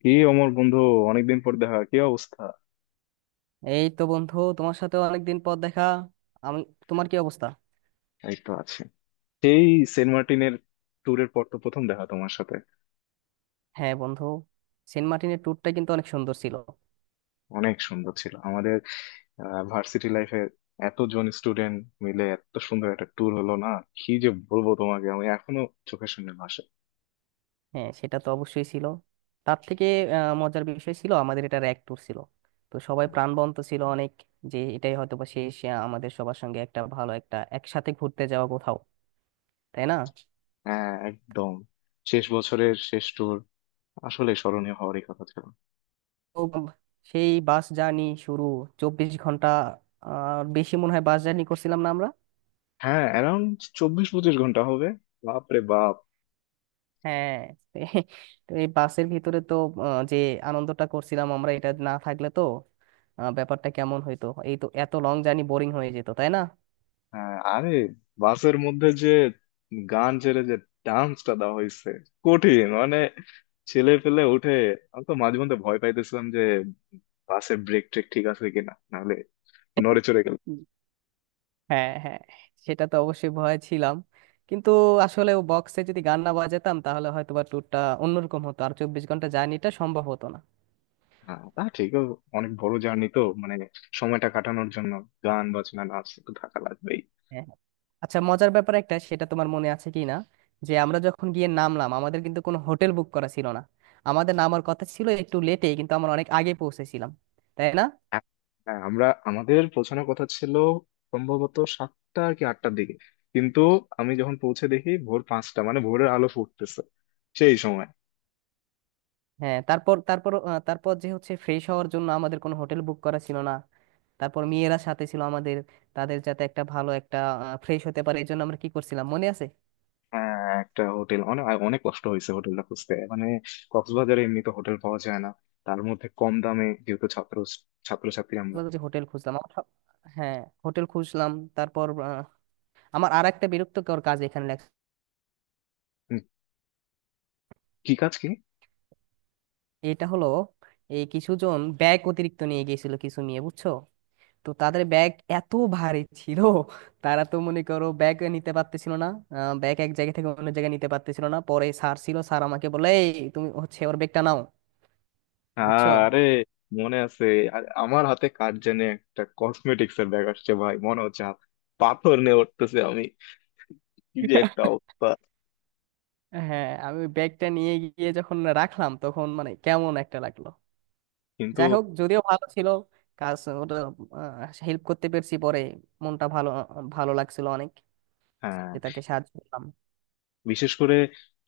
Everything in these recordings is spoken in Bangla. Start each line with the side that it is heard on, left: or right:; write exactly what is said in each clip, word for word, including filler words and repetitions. left: কি, অমর বন্ধু! অনেকদিন পর দেখা, কি অবস্থা?
right: এই তো বন্ধু, তোমার সাথে অনেকদিন পর দেখা। আমি, তোমার কি অবস্থা?
left: এই তো আছে। সেই সেন্ট মার্টিনের ট্যুরের পর তো প্রথম দেখা তোমার সাথে।
right: হ্যাঁ বন্ধু, সেন্ট মার্টিনের ট্যুরটা কিন্তু অনেক সুন্দর ছিল।
left: অনেক সুন্দর ছিল আমাদের ভার্সিটি লাইফের, এতজন স্টুডেন্ট মিলে এত সুন্দর একটা ট্যুর হলো না। কি যে বলবো তোমাকে, আমি এখনো চোখের সামনে ভাসে।
right: হ্যাঁ, সেটা তো অবশ্যই ছিল। তার থেকে আহ, মজার বিষয় ছিল আমাদের, এটা এক ট্যুর ছিল তো সবাই প্রাণবন্ত ছিল অনেক। যে এটাই হয়তো বা শেষ আহ, আমাদের সবার সঙ্গে একটা ভালো একটা একসাথে ঘুরতে যাওয়া কোথাও, তাই না?
left: হ্যাঁ, একদম। শেষ বছরের শেষ ট্যুর আসলে স্মরণীয় হওয়ারই কথা ছিল।
right: তো উম, সেই বাস জার্নি শুরু। চব্বিশ ঘন্টা আর বেশি মনে হয় বাস জার্নি করছিলাম না আমরা।
left: হ্যাঁ, অ্যারাউন্ড চব্বিশ পঁচিশ ঘন্টা হবে। বাপরে বাপ!
right: হ্যাঁ। এ- তো এই বাসের ভিতরে তো আহ, যে আনন্দটা করছিলাম আমরা, এটা না থাকলে তো আহ, ব্যাপারটা কেমন হইতো, এই তো এত লং জার্নি বোরিং হয়ে যেত, তাই না?
left: হ্যাঁ, আরে বাসের মধ্যে যে গান ছেড়ে যে ডান্সটা দেওয়া হয়েছে, কঠিন মানে! ছেলে পেলে উঠে, আমি তো মাঝে মধ্যে ভয় পাইতেছিলাম যে বাসের ব্রেক ট্রেক ঠিক আছে কিনা, নাহলে নড়ে চড়ে গেল।
right: হ্যাঁ হ্যাঁ, সেটা তো অবশ্যই ভয় ছিলাম, কিন্তু আসলে ও বক্সে যদি গান না বাজাতাম তাহলে হয়তো বা ট্যুরটা অন্যরকম হতো, আর চব্বিশ ঘন্টা জার্নিটা সম্ভব হতো না।
left: হ্যাঁ, তা ঠিক। ও অনেক বড় জার্নি তো, মানে সময়টা কাটানোর জন্য গান বাজনা নাচ তো থাকা লাগবেই।
right: হ্যাঁ। আচ্ছা, মজার ব্যাপার একটা, সেটা তোমার মনে আছে কি না যে আমরা যখন গিয়ে নামলাম আমাদের কিন্তু কোনো হোটেল বুক করা ছিল না। আমাদের নামার কথা ছিল একটু লেটে, কিন্তু আমরা অনেক আগে পৌঁছেছিলাম, তাই না?
left: এক- হ্যাঁ, আমরা আমাদের পৌঁছানোর কথা ছিল সম্ভবত সাতটা কি আটটার দিকে। কিন্তু আমি যখন পৌঁছে দেখি ভোর পাঁচটা, মানে ভোরের আলো ফুটতেছে সেই সময়।
right: হ্যাঁ, তারপর তারপর আহ, তারপর যে হচ্ছে ফ্রেশ হওয়ার জন্য আমাদের কোনো হোটেল বুক করা ছিল না। তারপর মেয়েরা সাথে ছিল আমাদের, তাদের যাতে একটা ভালো একটা ফ্রেশ হতে পারে, এই জন্য আমরা কি করছিলাম মনে আছে?
left: হ্যাঁ, একটা হোটেল অনেক অনেক কষ্ট হয়েছে হোটেলটা খুঁজতে। মানে কক্সবাজারে এমনি তো হোটেল পাওয়া যায় না, তার মধ্যে কম দামে, যেহেতু ছাত্র ছাত্রছাত্রী আমরা।
right: বলতে যে হোটেল খুঁজলাম আমার সব- হ্যাঁ, হোটেল খুঁজলাম। তারপর আহ, আমার আর একটা বিরক্তকর কাজ এখানে লেখা।
left: উম, কি কাজ কি?
right: এটা হলো, এই কিছুজন ব্যাগ অতিরিক্ত নিয়ে গিয়েছিল কিছু নিয়ে, বুঝছো? তো তাদের ব্যাগ এত ভারী ছিল তারা তো মনে করো ব্যাগ নিতে পারতেছিল না, আহ, ব্যাগ এক জায়গা থেকে অন্য জায়গায় নিতে পারতেছিল না। পরে স্যার ছিল, স্যার আমাকে বলে, "এই, তুমি হচ্ছে ওর ব্যাগটা নাও।" বুঝছো?
left: আরে মনে আছে! আ- আমার হাতে কার জানে একটা কসমেটিক্স এর ব্যাগ আসছে, ভাই মনে হচ্ছে হাত পাথর নিয়ে উঠতেছে। আমি কি যে একটা অবস্থা!
right: হ্যাঁ, আমি ওই ব্যাগটা নিয়ে গিয়ে যখন রাখলাম তখন মানে কেমন একটা লাগলো।
left: কিন্তু,
right: যাই হোক, যদিও ভালো ছিল কাজ ওটা, হেল্প করতে পেরেছি পরে, মনটা ভালো, ভালো লাগছিল অনেক
left: হ্যাঁ।
right: যে তাকে সাহায্য করলাম।
left: বিশেষ করে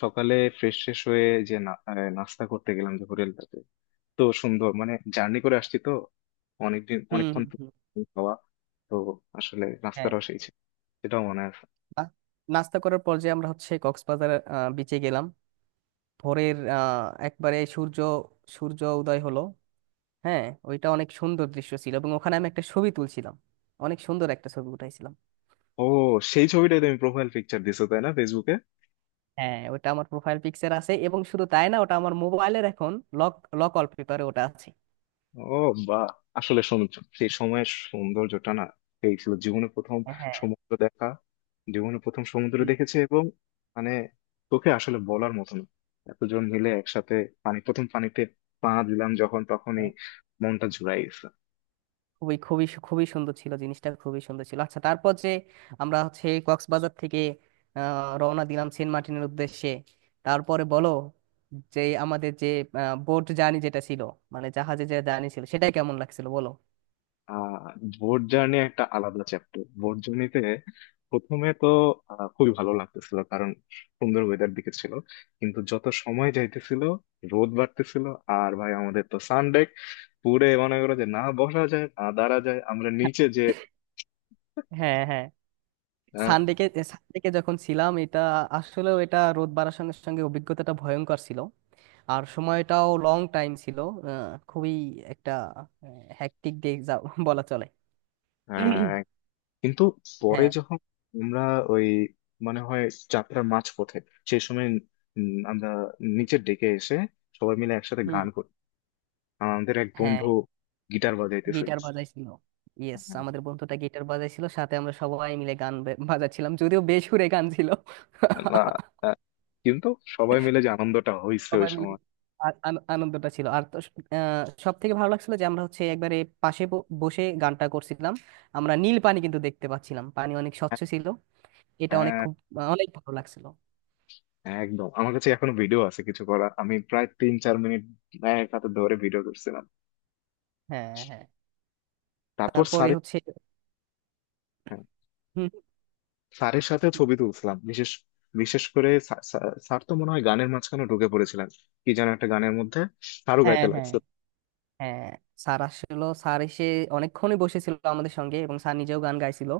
left: সকালে ফ্রেশ ফ্রেশ হয়ে যে না- আহ, নাস্তা করতে গেলাম যে হোটেলটাতে, তো সুন্দর। মানে জার্নি করে আসছি তো অনেকদিন
right: হুম
left: অনেকক্ষণ
right: হুম
left: তো,
right: হুম,
left: খাওয়া তো। আসলে
right: হ্যাঁ।
left: রাস্তাটাও সেই ছিল, সেটাও মনে আছে।
right: বা- নাস্তা করার পর যে আমরা হচ্ছে কক্সবাজার বিচে গেলাম, ভোরের আহ, একবারে সূর্য সূর্য উদয় হলো। হ্যাঁ, ওইটা অনেক সুন্দর দৃশ্য ছিল, এবং ওখানে আমি একটা ছবি তুলছিলাম, অনেক সুন্দর একটা ছবি উঠাইছিলাম।
left: ও, সেই ছবিটাই তুমি প্রোফাইল পিকচার দিছো, তাই না ফেসবুকে?
right: হ্যাঁ, ওটা আমার প্রোফাইল পিকচার আছে, এবং শুধু তাই না, ওটা আমার মোবাইলের এখন লক লক ওয়ালপেপারে ওটা আছে।
left: ও বা, আসলে সৌন্দর্য, সেই সময়ের সৌন্দর্যটা না, সেই ছিল জীবনে প্রথম
right: হ্যাঁ।
left: সমুদ্র দেখা। জীবনে প্রথম সমুদ্র
right: হুম,
left: দেখেছি এবং মানে তোকে আসলে বলার মতো না। এতজন মিলে একসাথে পানি প্রথম পানিতে পা দিলাম যখন, তখনই
right: হ্যাঁ,
left: মনটা জুড়াই গেছে।
right: খুবই খুবই সু- খুবই সুন্দর ছিল জিনিসটা, খুবই সুন্দর ছিল। আচ্ছা, তারপর যে আমরা হচ্ছে কক্সবাজার থেকে আহ, রওনা দিলাম সেন্ট মার্টিনের উদ্দেশ্যে। তারপরে বলো যে আমাদের যে বোট জার্নি যেটা ছিল, মানে জাহাজে যে জার্নি ছিল, সেটা কেমন লাগছিল বলো।
left: আহ বোট জার্নি একটা আলাদা চ্যাপ্টার। বোট জার্নিতে প্রথমে তো আহ, খুবই ভালো লাগতেছিল, কারণ সুন্দর ওয়েদার দিকে ছিল। কিন্তু যত সময় যাইতেছিল রোদ বাড়তেছিল, আর ভাই আমাদের তো সানডেক পুরে, মনে করো যে না বসা যায়, না দাঁড়া যায়, আমরা নিচে যে
right: হ্যাঁ হ্যাঁ,
left: আহ,
right: সানডেকে, সানডেকে যখন ছিলাম, এটা আসলে এটা রোদ বাড়ার সঙ্গে সঙ্গে অভিজ্ঞতাটা ভয়ঙ্কর ছিল, আর সময়টাও লং টাইম ছিল। আহ, খুবই একটা হ্যাকটিক ডে যা বলা চলে।
left: আহ, কিন্তু পরে
right: হ্যাঁ।
left: যখন আমরা, ওই মনে হয় যাত্রার মাঝপথে সেই সময়, উম, আমরা নিচে ডেকে এসে সবাই মিলে একসাথে
right: হুম।
left: গান করি। আমাদের এক বন্ধু
right: হ্যাঁ,
left: গিটার বাজাইতেছিল।
right: গিটার বাজাইছিল। ইয়েস, আমাদের বন্ধুটা গিটার বাজাইছিল, সাথে আমরা সবাই মিলে গান বে- বাজাচ্ছিলাম, যদিও বেসুরে গান ছিল।
left: না, আহ, কিন্তু সবাই মিলে যে আনন্দটা হয়েছে ওই
right: সবাই মিলে
left: সময়!
right: আ- আন- আনন্দটা ছিল আর তো। সব থেকে ভালো লাগছিল যে আমরা হচ্ছে একবারে পাশে ব- বসে গানটা করছিলাম, আমরা নীল পানি কিন্তু দেখতে পাচ্ছিলাম, পানি অনেক স্বচ্ছ
left: হ্যাঁ,
right: ছিল। এটা অনেক খুব অনেক ভালো লাগছিল।
left: হ্যাঁ, একদম। আমার কাছে এখনো ভিডিও আছে, কিছু করা আমি প্রায় তিন চার মিনিট এক হাতে ধরে ভিডিও করছিলাম।
right: হ্যাঁ হ্যাঁ,
left: তারপর
right: তারপরে
left: স্যারের,
right: হচ্ছে
left: হ্যাঁ,
right: হুম,
left: স্যারের সাথে ছবি তুলছিলাম। বিশেষ বিশেষ করে স্যার স্যার- স্যার তো মনে হয় গানের মাঝখানে ঢুকে পড়েছিলেন, কি যেন একটা গানের মধ্যে স্যারও
right: হ্যাঁ
left: গাইতে
right: হ্যাঁ।
left: লাগছে।
right: হ্যাঁ, স্যার আসলো, স্যার এসে অনেকক্ষণই বসেছিল আমাদের সঙ্গে, এবং স্যার নিজেও গান গাইছিল।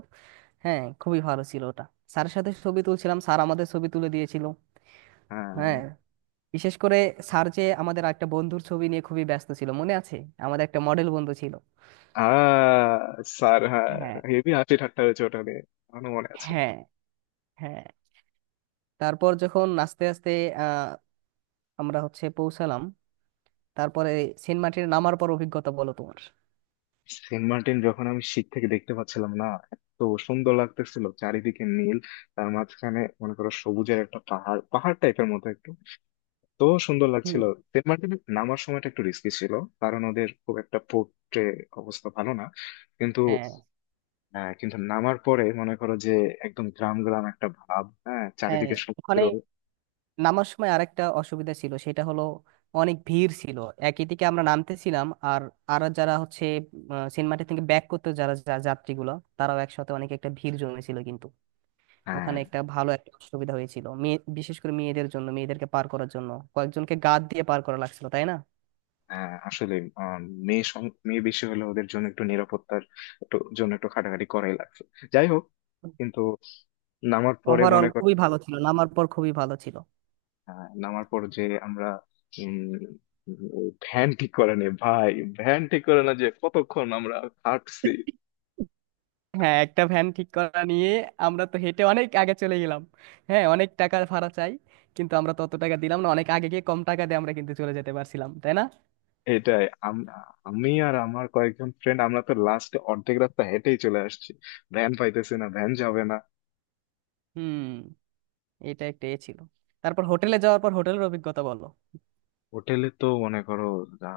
right: হ্যাঁ, খুবই ভালো ছিল ওটা। স্যারের সাথে ছবি তুলছিলাম, স্যার আমাদের ছবি তুলে দিয়েছিল।
left: হ্যাঁ,
right: হ্যাঁ, বিশেষ করে স্যার যে আমাদের একটা বন্ধুর ছবি নিয়ে খুবই ব্যস্ত ছিল, মনে আছে? আমাদের একটা মডেল বন্ধু ছিল।
left: আহ স্যার, হ্যাঁ।
right: হ্যাঁ
left: হেভি হাসি ঠাট্টা হয়েছে ওটা নিয়ে, এখনো মনে আছে।
right: হ্যাঁ। হ্যাঁ, তারপর যখন আস্তে আস্তে আহ আমরা হচ্ছে পৌঁছালাম, তারপরে সেন্ট মার্টিনে নামার পর অভিজ্ঞতা বলো তোমার।
left: সেন্ট মার্টিন যখন, আমি শীত থেকে দেখতে পাচ্ছিলাম না, এত সুন্দর লাগতেছিল। চারিদিকে নীল, তার মাঝখানে মনে করো সবুজের একটা পাহাড় পাহাড় টাইপের মতো একটু, তো সুন্দর
right: হুম,
left: লাগছিল। সেন্ট মার্টিন নামার সময়টা একটু রিস্কি ছিল, কারণ ওদের খুব একটা পোর্টে অবস্থা ভালো না। কিন্তু
right: হ্যাঁ
left: আহ, কিন্তু নামার পরে মনে করো যে একদম গ্রাম গ্রাম একটা ভাব, হ্যাঁ,
right: হ্যাঁ,
left: চারিদিকে সমুদ্র।
right: ওখানে নামার সময় আরেকটা অসুবিধা ছিল, সেটা হলো অনেক ভিড় ছিল। একই দিকে আমরা নামতেছিলাম, আর আর যারা হচ্ছে আহ, সেন্ট মার্টিন থেকে ব্যাক করতে যারা যা- যাত্রীগুলো, তারাও একসাথে অনেক একটা ভিড় জমেছিল, কিন্তু
left: হ্যাঁ,
right: ওখানে একটা ভালো একটা অসুবিধা হয়েছিল মেয়ে, বিশেষ করে মেয়েদের জন্য, মেয়েদেরকে পার করার জন্য কয়েকজনকে গাদ দিয়ে পার করা লাগছিল, তাই না?
left: হ্যাঁ, আসলে আহ, মেয়ে সং- মেয়ে বেশি হলে ওদের জন্য একটু নিরাপত্তার, একটু জন্য একটু খাটাখাটি করাই লাগছে। যাই হোক, কিন্তু নামার পরে
right: ওভারঅল
left: মনে কর।
right: খুবই ভালো ছিল, নামার পর খুবই ভালো ছিল।
left: হ্যাঁ, নামার পর যে আমরা উম ভ্যান ঠিক করে নি, ভাই ভ্যান ঠিক করে না, যে কতক্ষণ আমরা হাঁটছি।
right: হ্যাঁ, একটা ভ্যান ঠিক করা নিয়ে আমরা তো হেঁটে অনেক আগে চলে গেলাম। হ্যাঁ, অনেক টাকা ভাড়া চাই, কিন্তু আমরা তত টাকা দিলাম না, অনেক আগে গিয়ে কম টাকা দিয়ে আমরা কিন্তু চলে যেতে পারছিলাম, তাই না?
left: এটাই! আম- আমি আর আমার কয়েকজন ফ্রেন্ড, আমরা তো লাস্টে অর্ধেক রাস্তা হেঁটেই চলে আসছি, ভ্যান পাইতেছি না, ভ্যান যাবে না।
right: হুম। এটা একটা এ ছিল। তারপর হোটেলে যাওয়ার পর হোটেলের অভিজ্ঞতা বলো।
left: হোটেলে তো মনে করো,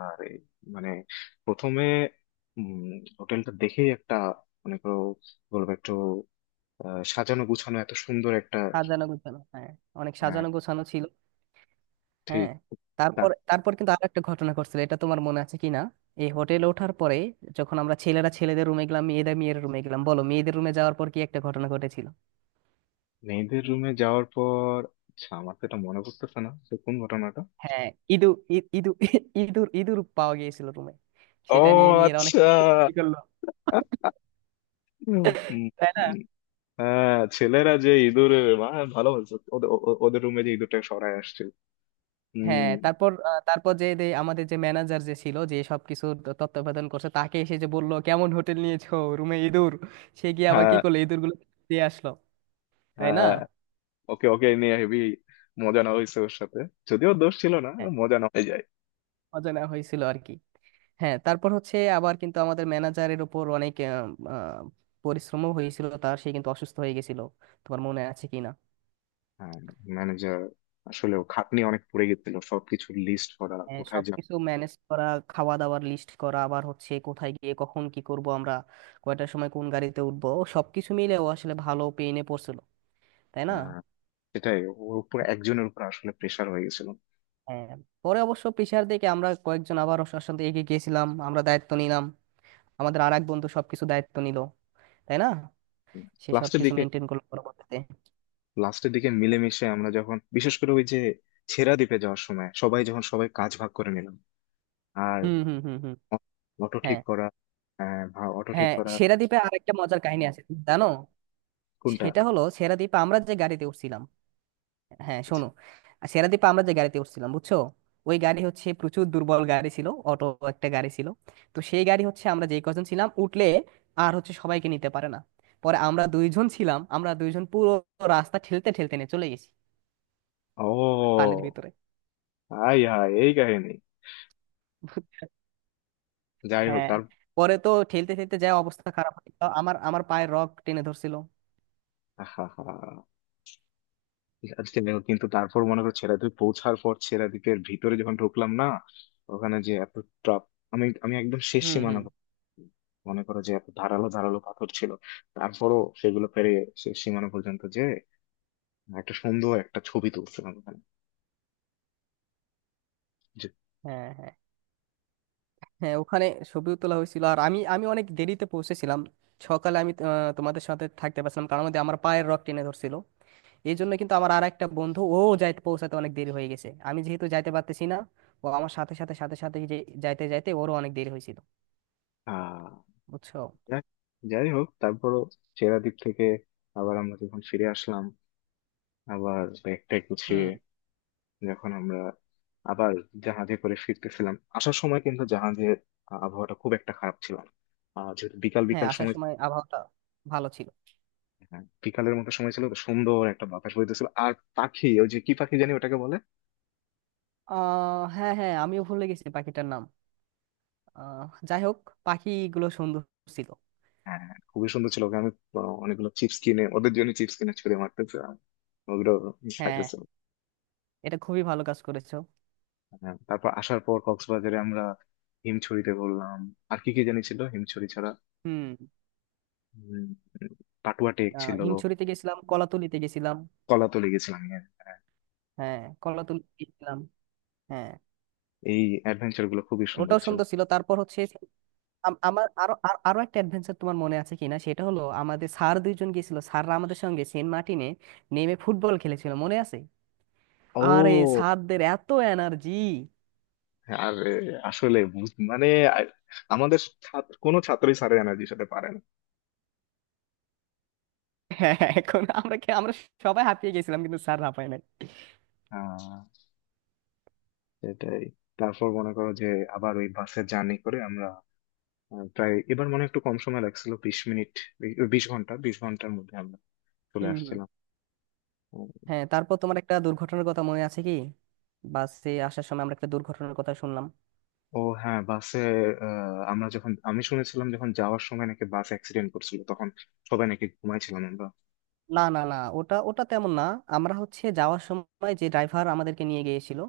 left: আরে মানে প্রথমে উম হোটেলটা দেখেই একটা, মনে করো বলবো একটু আহ, সাজানো গুছানো এত সুন্দর একটা।
right: সাজানো গোছানো, হ্যাঁ, অনেক
left: আহ,
right: সাজানো গোছানো ছিল। হ্যাঁ,
left: ঠিক।
right: তারপর তারপর কিন্তু আর একটা ঘটনা ঘটছিল, এটা তোমার মনে আছে কিনা? এই হোটেলে ওঠার পরে যখন আমরা ছেলেরা ছেলেদের রুমে গেলাম, মেয়েরা মেয়েদের রুমে গেলাম, বলো মেয়েদের রুমে যাওয়ার পর কি একটা ঘটনা ঘটেছিল?
left: মেয়েদের রুমে যাওয়ার পর? আচ্ছা, আমার তো এটা মনে পড়তেছে না যে কোন ঘটনাটা।
right: হ্যাঁ, ইঁদুর, ই- ইঁদুর ইঁদুর ইঁদুর পাওয়া গিয়েছিল রুমে।
left: ও,
right: সেটা নিয়ে মেয়েরা অনেক
left: আচ্ছা।
right: ই করলো,
left: উম,
right: তাই না?
left: উম, হ্যাঁ, ছেলেরা যে ইঁদুর, আহ, ভালো বলছো, ওদের ও- ও- ওদের রুমে যে ইঁদুরটা সরায় আসছে।
right: হ্যাঁ,
left: হম।
right: তারপর আহ, তারপর যে যে আমাদের যে ম্যানেজার যে ছিল যে সবকিছু তত্ত্বাবধান করছে, তাকে এসে যে বললো, কেমন হোটেল নিয়েছো, রুমে ইঁদুর! সে গিয়ে আবার কি
left: হ্যাঁ,
right: করলো, ইঁদুর গুলো দিয়ে আসলো, তাই না?
left: হ্যাঁ। ওকে ওকে নিয়ে হেভি মজা নেওয়া হয়েছে ওর সাথে, যদিও ওর দোষ ছিল না।
right: হ্যাঁ,
left: মজা নেওয়া হয়ে যায়।
right: অজানা হয়েছিল আর কি। হ্যাঁ, তারপর হচ্ছে আবার কিন্তু আমাদের ম্যানেজারের উপর অনেক আহ, আহ, পরিশ্রমও হয়েছিল তার, সে কিন্তু অসুস্থ হয়ে গেছিল, তোমার মনে আছে কিনা?
left: হ্যাঁ, ম্যানেজার আসলে, ও খাটনি অনেক পড়ে গেছিল, সবকিছু লিস্ট করা,
right: হ্যাঁ,
left: কোথায় যাবে।
right: সবকিছু ম্যানেজ করা, খাওয়া দাওয়ার লিস্ট করা, আবার হচ্ছে কোথায় গিয়ে কখন কি করব আমরা, কয়টার সময় কোন গাড়িতে উঠবো, সবকিছু মিলে ও আসলে ভালো পেইনে পড়ছিল, তাই না?
left: হ্যাঁ, সেটাই। ওর উপর, একজনের উপর আসলে প্রেশার হয়ে গেছিল।
right: হ্যাঁ, পরে অবশ্য প্রেশার দেখে আমরা কয়েকজন আবার ওর সাথে এগিয়ে গিয়েছিলাম, আমরা দায়িত্ব নিলাম। আমাদের আর এক বন্ধু সবকিছু দায়িত্ব নিল, তাই না? সে
left: লাস্টের
right: সবকিছু
left: দিকে
right: মেনটেন করলো পরবর্তীতে।
left: লাস্টের দিকে মিলেমিশে আমরা যখন, বিশেষ করে ওই যে ছেড়া দ্বীপে যাওয়ার সময় সবাই যখন সবাই কাজ ভাগ করে নিলাম, আর
right: হুম হুম হুম হুম
left: অটো ঠিক
right: হ্যাঁ
left: করা। হ্যাঁ, ভা- অটো ঠিক
right: হ্যাঁ,
left: করা।
right: সেরাদ্বীপে আরেকটা মজার কাহিনী আছে, তুমি জানো?
left: কোনটা?
right: সেটা হলো সেরাদ্বীপে আমরা যে গাড়িতে উঠছিলাম, হ্যাঁ শোনো, আর সেরাদ্বীপে আমরা যে গাড়িতে উঠছিলাম, বুঝছো, ওই গাড়ি হচ্ছে প্রচুর দুর্বল গাড়ি ছিল, অটো একটা গাড়ি ছিল। তো সেই গাড়ি হচ্ছে আমরা যেই কজন ছিলাম উঠলে আর হচ্ছে সবাইকে নিতে পারে না। পরে আমরা দুইজন ছিলাম, আমরা দুইজন পুরো রাস্তা ঠেলতে ঠেলতে নিয়ে চলে গেছি
left: ও
right: বালির ভিতরে,
left: আই হাই, এই কাহিনী!
right: বুঝছো?
left: যাই হোক
right: হ্যাঁ,
left: তার,
right: পরে তো ঠেলতে ঠেলতে যা অবস্থা খারাপ হয়ে গেল, আমার আমার পায়ে রক টেনে ধরছিল।
left: হা হা। আজকে দেখো, কিন্তু তারপর মনে করো ছেড়া দ্বীপ পৌঁছার পর, ছেড়া দ্বীপের ভিতরে যখন ঢুকলাম না, ওখানে যে এত ট্রাপ! আমি আমি একদম শেষ
right: হুম
left: সীমানা।
right: হুম।
left: মনে করো যে এত ধারালো ধারালো পাথর ছিল, তারপরও সেগুলো পেরে শেষ সীমানা পর্যন্ত যে একটা সুন্দর একটা ছবি তুলছিলাম ওখানে যে
right: হ্যাঁ হ্যাঁ। হ্যাঁ, ওখানে ছবিও তোলা হয়েছিল, আর আমি আমি অনেক দেরিতে পৌঁছেছিলাম। সকালে আমি আহ, তোমাদের সাথে থাকতে পারছিলাম, কারণ আমাদের আমার পায়ের রগ টেনে ধরছিল। এই জন্য কিন্তু আমার আর একটা বন্ধু ও যাইতে পৌঁছাতে অনেক দেরি হয়ে গেছে, আমি যেহেতু যাইতে পারতেছি না, ও আমার সাথে সাথে সাথে সাথে যে যাইতে যাইতে ওরও অনেক দেরি হয়েছিল,
left: আহ
right: বুঝছো?
left: যাক, যাই হোক। তারপরও সেরাদ্বীপ থেকে আবার আমরা যখন ফিরে আসলাম, আবার ব্যাগটা গুছিয়ে
right: হুম।
left: যখন আমরা আবার জাহাজে করে ফিরতেছিলাম, আসার সময় কিন্তু জাহাজের আবহাওয়াটা খুব একটা খারাপ ছিল না, আহ যেহেতু বিকাল
right: হ্যাঁ,
left: বিকাল
right: আসার
left: সময়।
right: সময় আবহাওয়াটা ভালো ছিল।
left: হ্যাঁ, বিকালের মতো সময় ছিল তো, সুন্দর একটা বাতাস বইতেছিল আর পাখি, ওই যে কি পাখি জানি ওটাকে বলে।
right: আহ হ্যাঁ হ্যাঁ, আমিও ভুলে গেছি পাখিটার নাম। আহ যাই হোক, পাখিগুলো সুন্দর ছিল।
left: হ্যাঁ, হ্যাঁ, খুবই সুন্দর ছিল। ওকে আমি আহ, অনেকগুলো চিপস কিনে, ওদের জন্য চিপস কিনে ছুঁড়ে মারতেছিলাম, ওগুলো
right: হ্যাঁ,
left: খাইতেছিল।
right: এটা খুবই ভালো কাজ করেছো।
left: হ্যাঁ, তারপর আসার পর কক্সবাজারে আমরা হিমছড়িতে ঘুরলাম, আর কি কি জানি ছিল হিমছড়ি ছাড়া,
right: হুম।
left: উম, পাটুয়া টেক
right: আহ
left: ছিল,
right: হিমছড়িতে গেছিলাম, কলাতুলিতে গেছিলাম।
left: কলাতলি গেছিলাম, হ্যাঁ, হ্যাঁ।
right: হ্যাঁ, কলাতুলিতে গেছিলাম। হ্যাঁ,
left: এই অ্যাডভেঞ্চার গুলো খুবই সুন্দর
right: ওটাও
left: ছিল।
right: সুন্দর ছিল। তারপর হচ্ছে আম- আমার আরো আর- আরো একটা অ্যাডভেঞ্চার তোমার মনে আছে কিনা, সেটা হলো আমাদের স্যার দুইজন গেছিল, স্যাররা আমাদের সঙ্গে সেন্ট মার্টিনে নেমে ফুটবল খেলেছিল, মনে আছে? আরে,
left: ও
right: স্যারদের এত এনার্জি!
left: হ্যাঁ, আর এ, আসলে বুঝ- মানে আ- আমাদের ছাত্র কোনো ছাত্রই স্যারের এনার্জির সাথে পারে না।
right: হ্যাঁ। এখন আমরা খে- আমরা সবাই হাঁপিয়ে গেছিলাম কিন্তু স্যার হাঁপায় নাই।
left: আহ, সেটাই। তারপর মনে করো যে আবার ওই বাসে জার্নি করে আমরা, আহ, প্রায় এবার মনে হয় একটু কম সময় লাগছিল, বিশ মিনিট, বি- বিশ ঘন্টা, বিশ ঘন্টার মধ্যে আমরা চলে
right: হুম হুম।
left: আসছিলাম।
right: হ্যাঁ, তারপর তোমার একটা দুর্ঘটনার কথা মনে আছে কি? বাসে আসার সময় আমরা একটা দুর্ঘটনার কথা শুনলাম।
left: ও হ্যাঁ, বাসে আহ, আমরা যখন আমি শুনেছিলাম যখন যাওয়ার সময় নাকি বাস অ্যাক্সিডেন্ট করছিল, তখন সবাই নাকি ঘুমাইছিলাম আমরা।
right: না না না, ওটা ওটা তেমন না। আমরা হচ্ছে যাওয়ার সময় যে ড্রাইভার আমাদেরকে নিয়ে গিয়েছিল,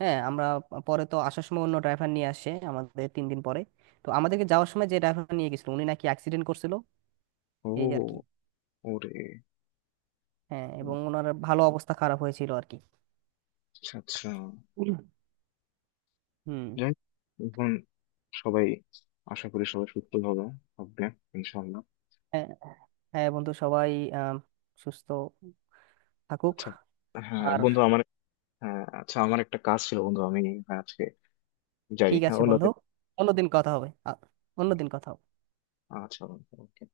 right: হ্যাঁ আমরা প- পরে তো আসার সময় অন্য ড্রাইভার নিয়ে আসে আমাদের তিন দিন পরে, তো আমাদেরকে যাওয়ার সময় যে ড্রাইভার নিয়ে গেছিল উনি নাকি অ্যাক্সিডেন্ট করছিল, এই আর কি।
left: ও, ওরে!
right: হ্যাঁ, এবং ওনার ভালো, অবস্থা খারাপ হয়েছিল আর কি।
left: আচ্ছা, আচ্ছা।
right: হুম।
left: যাই হোক, এখন সবাই, আশা করি সবাই সুস্থ হবে, হবে ইনশাল্লাহ।
right: হ্যাঁ, হ্যাঁ বন্ধু, সবাই আহ, সুস্থ থাকুক।
left: আচ্ছা, হ্যাঁ
right: আর
left: বন্ধু আমার, হ্যাঁ আচ্ছা। আমার একটা কাজ ছিল বন্ধু, আমি আজকে যাই,
right: ঠিক
left: হ্যাঁ
right: আছে বন্ধু,
left: অন্যদিন।
right: অন্যদিন কথা হবে, আ- অন্যদিন কথা হবে।
left: আচ্ছা বন্ধু, okay.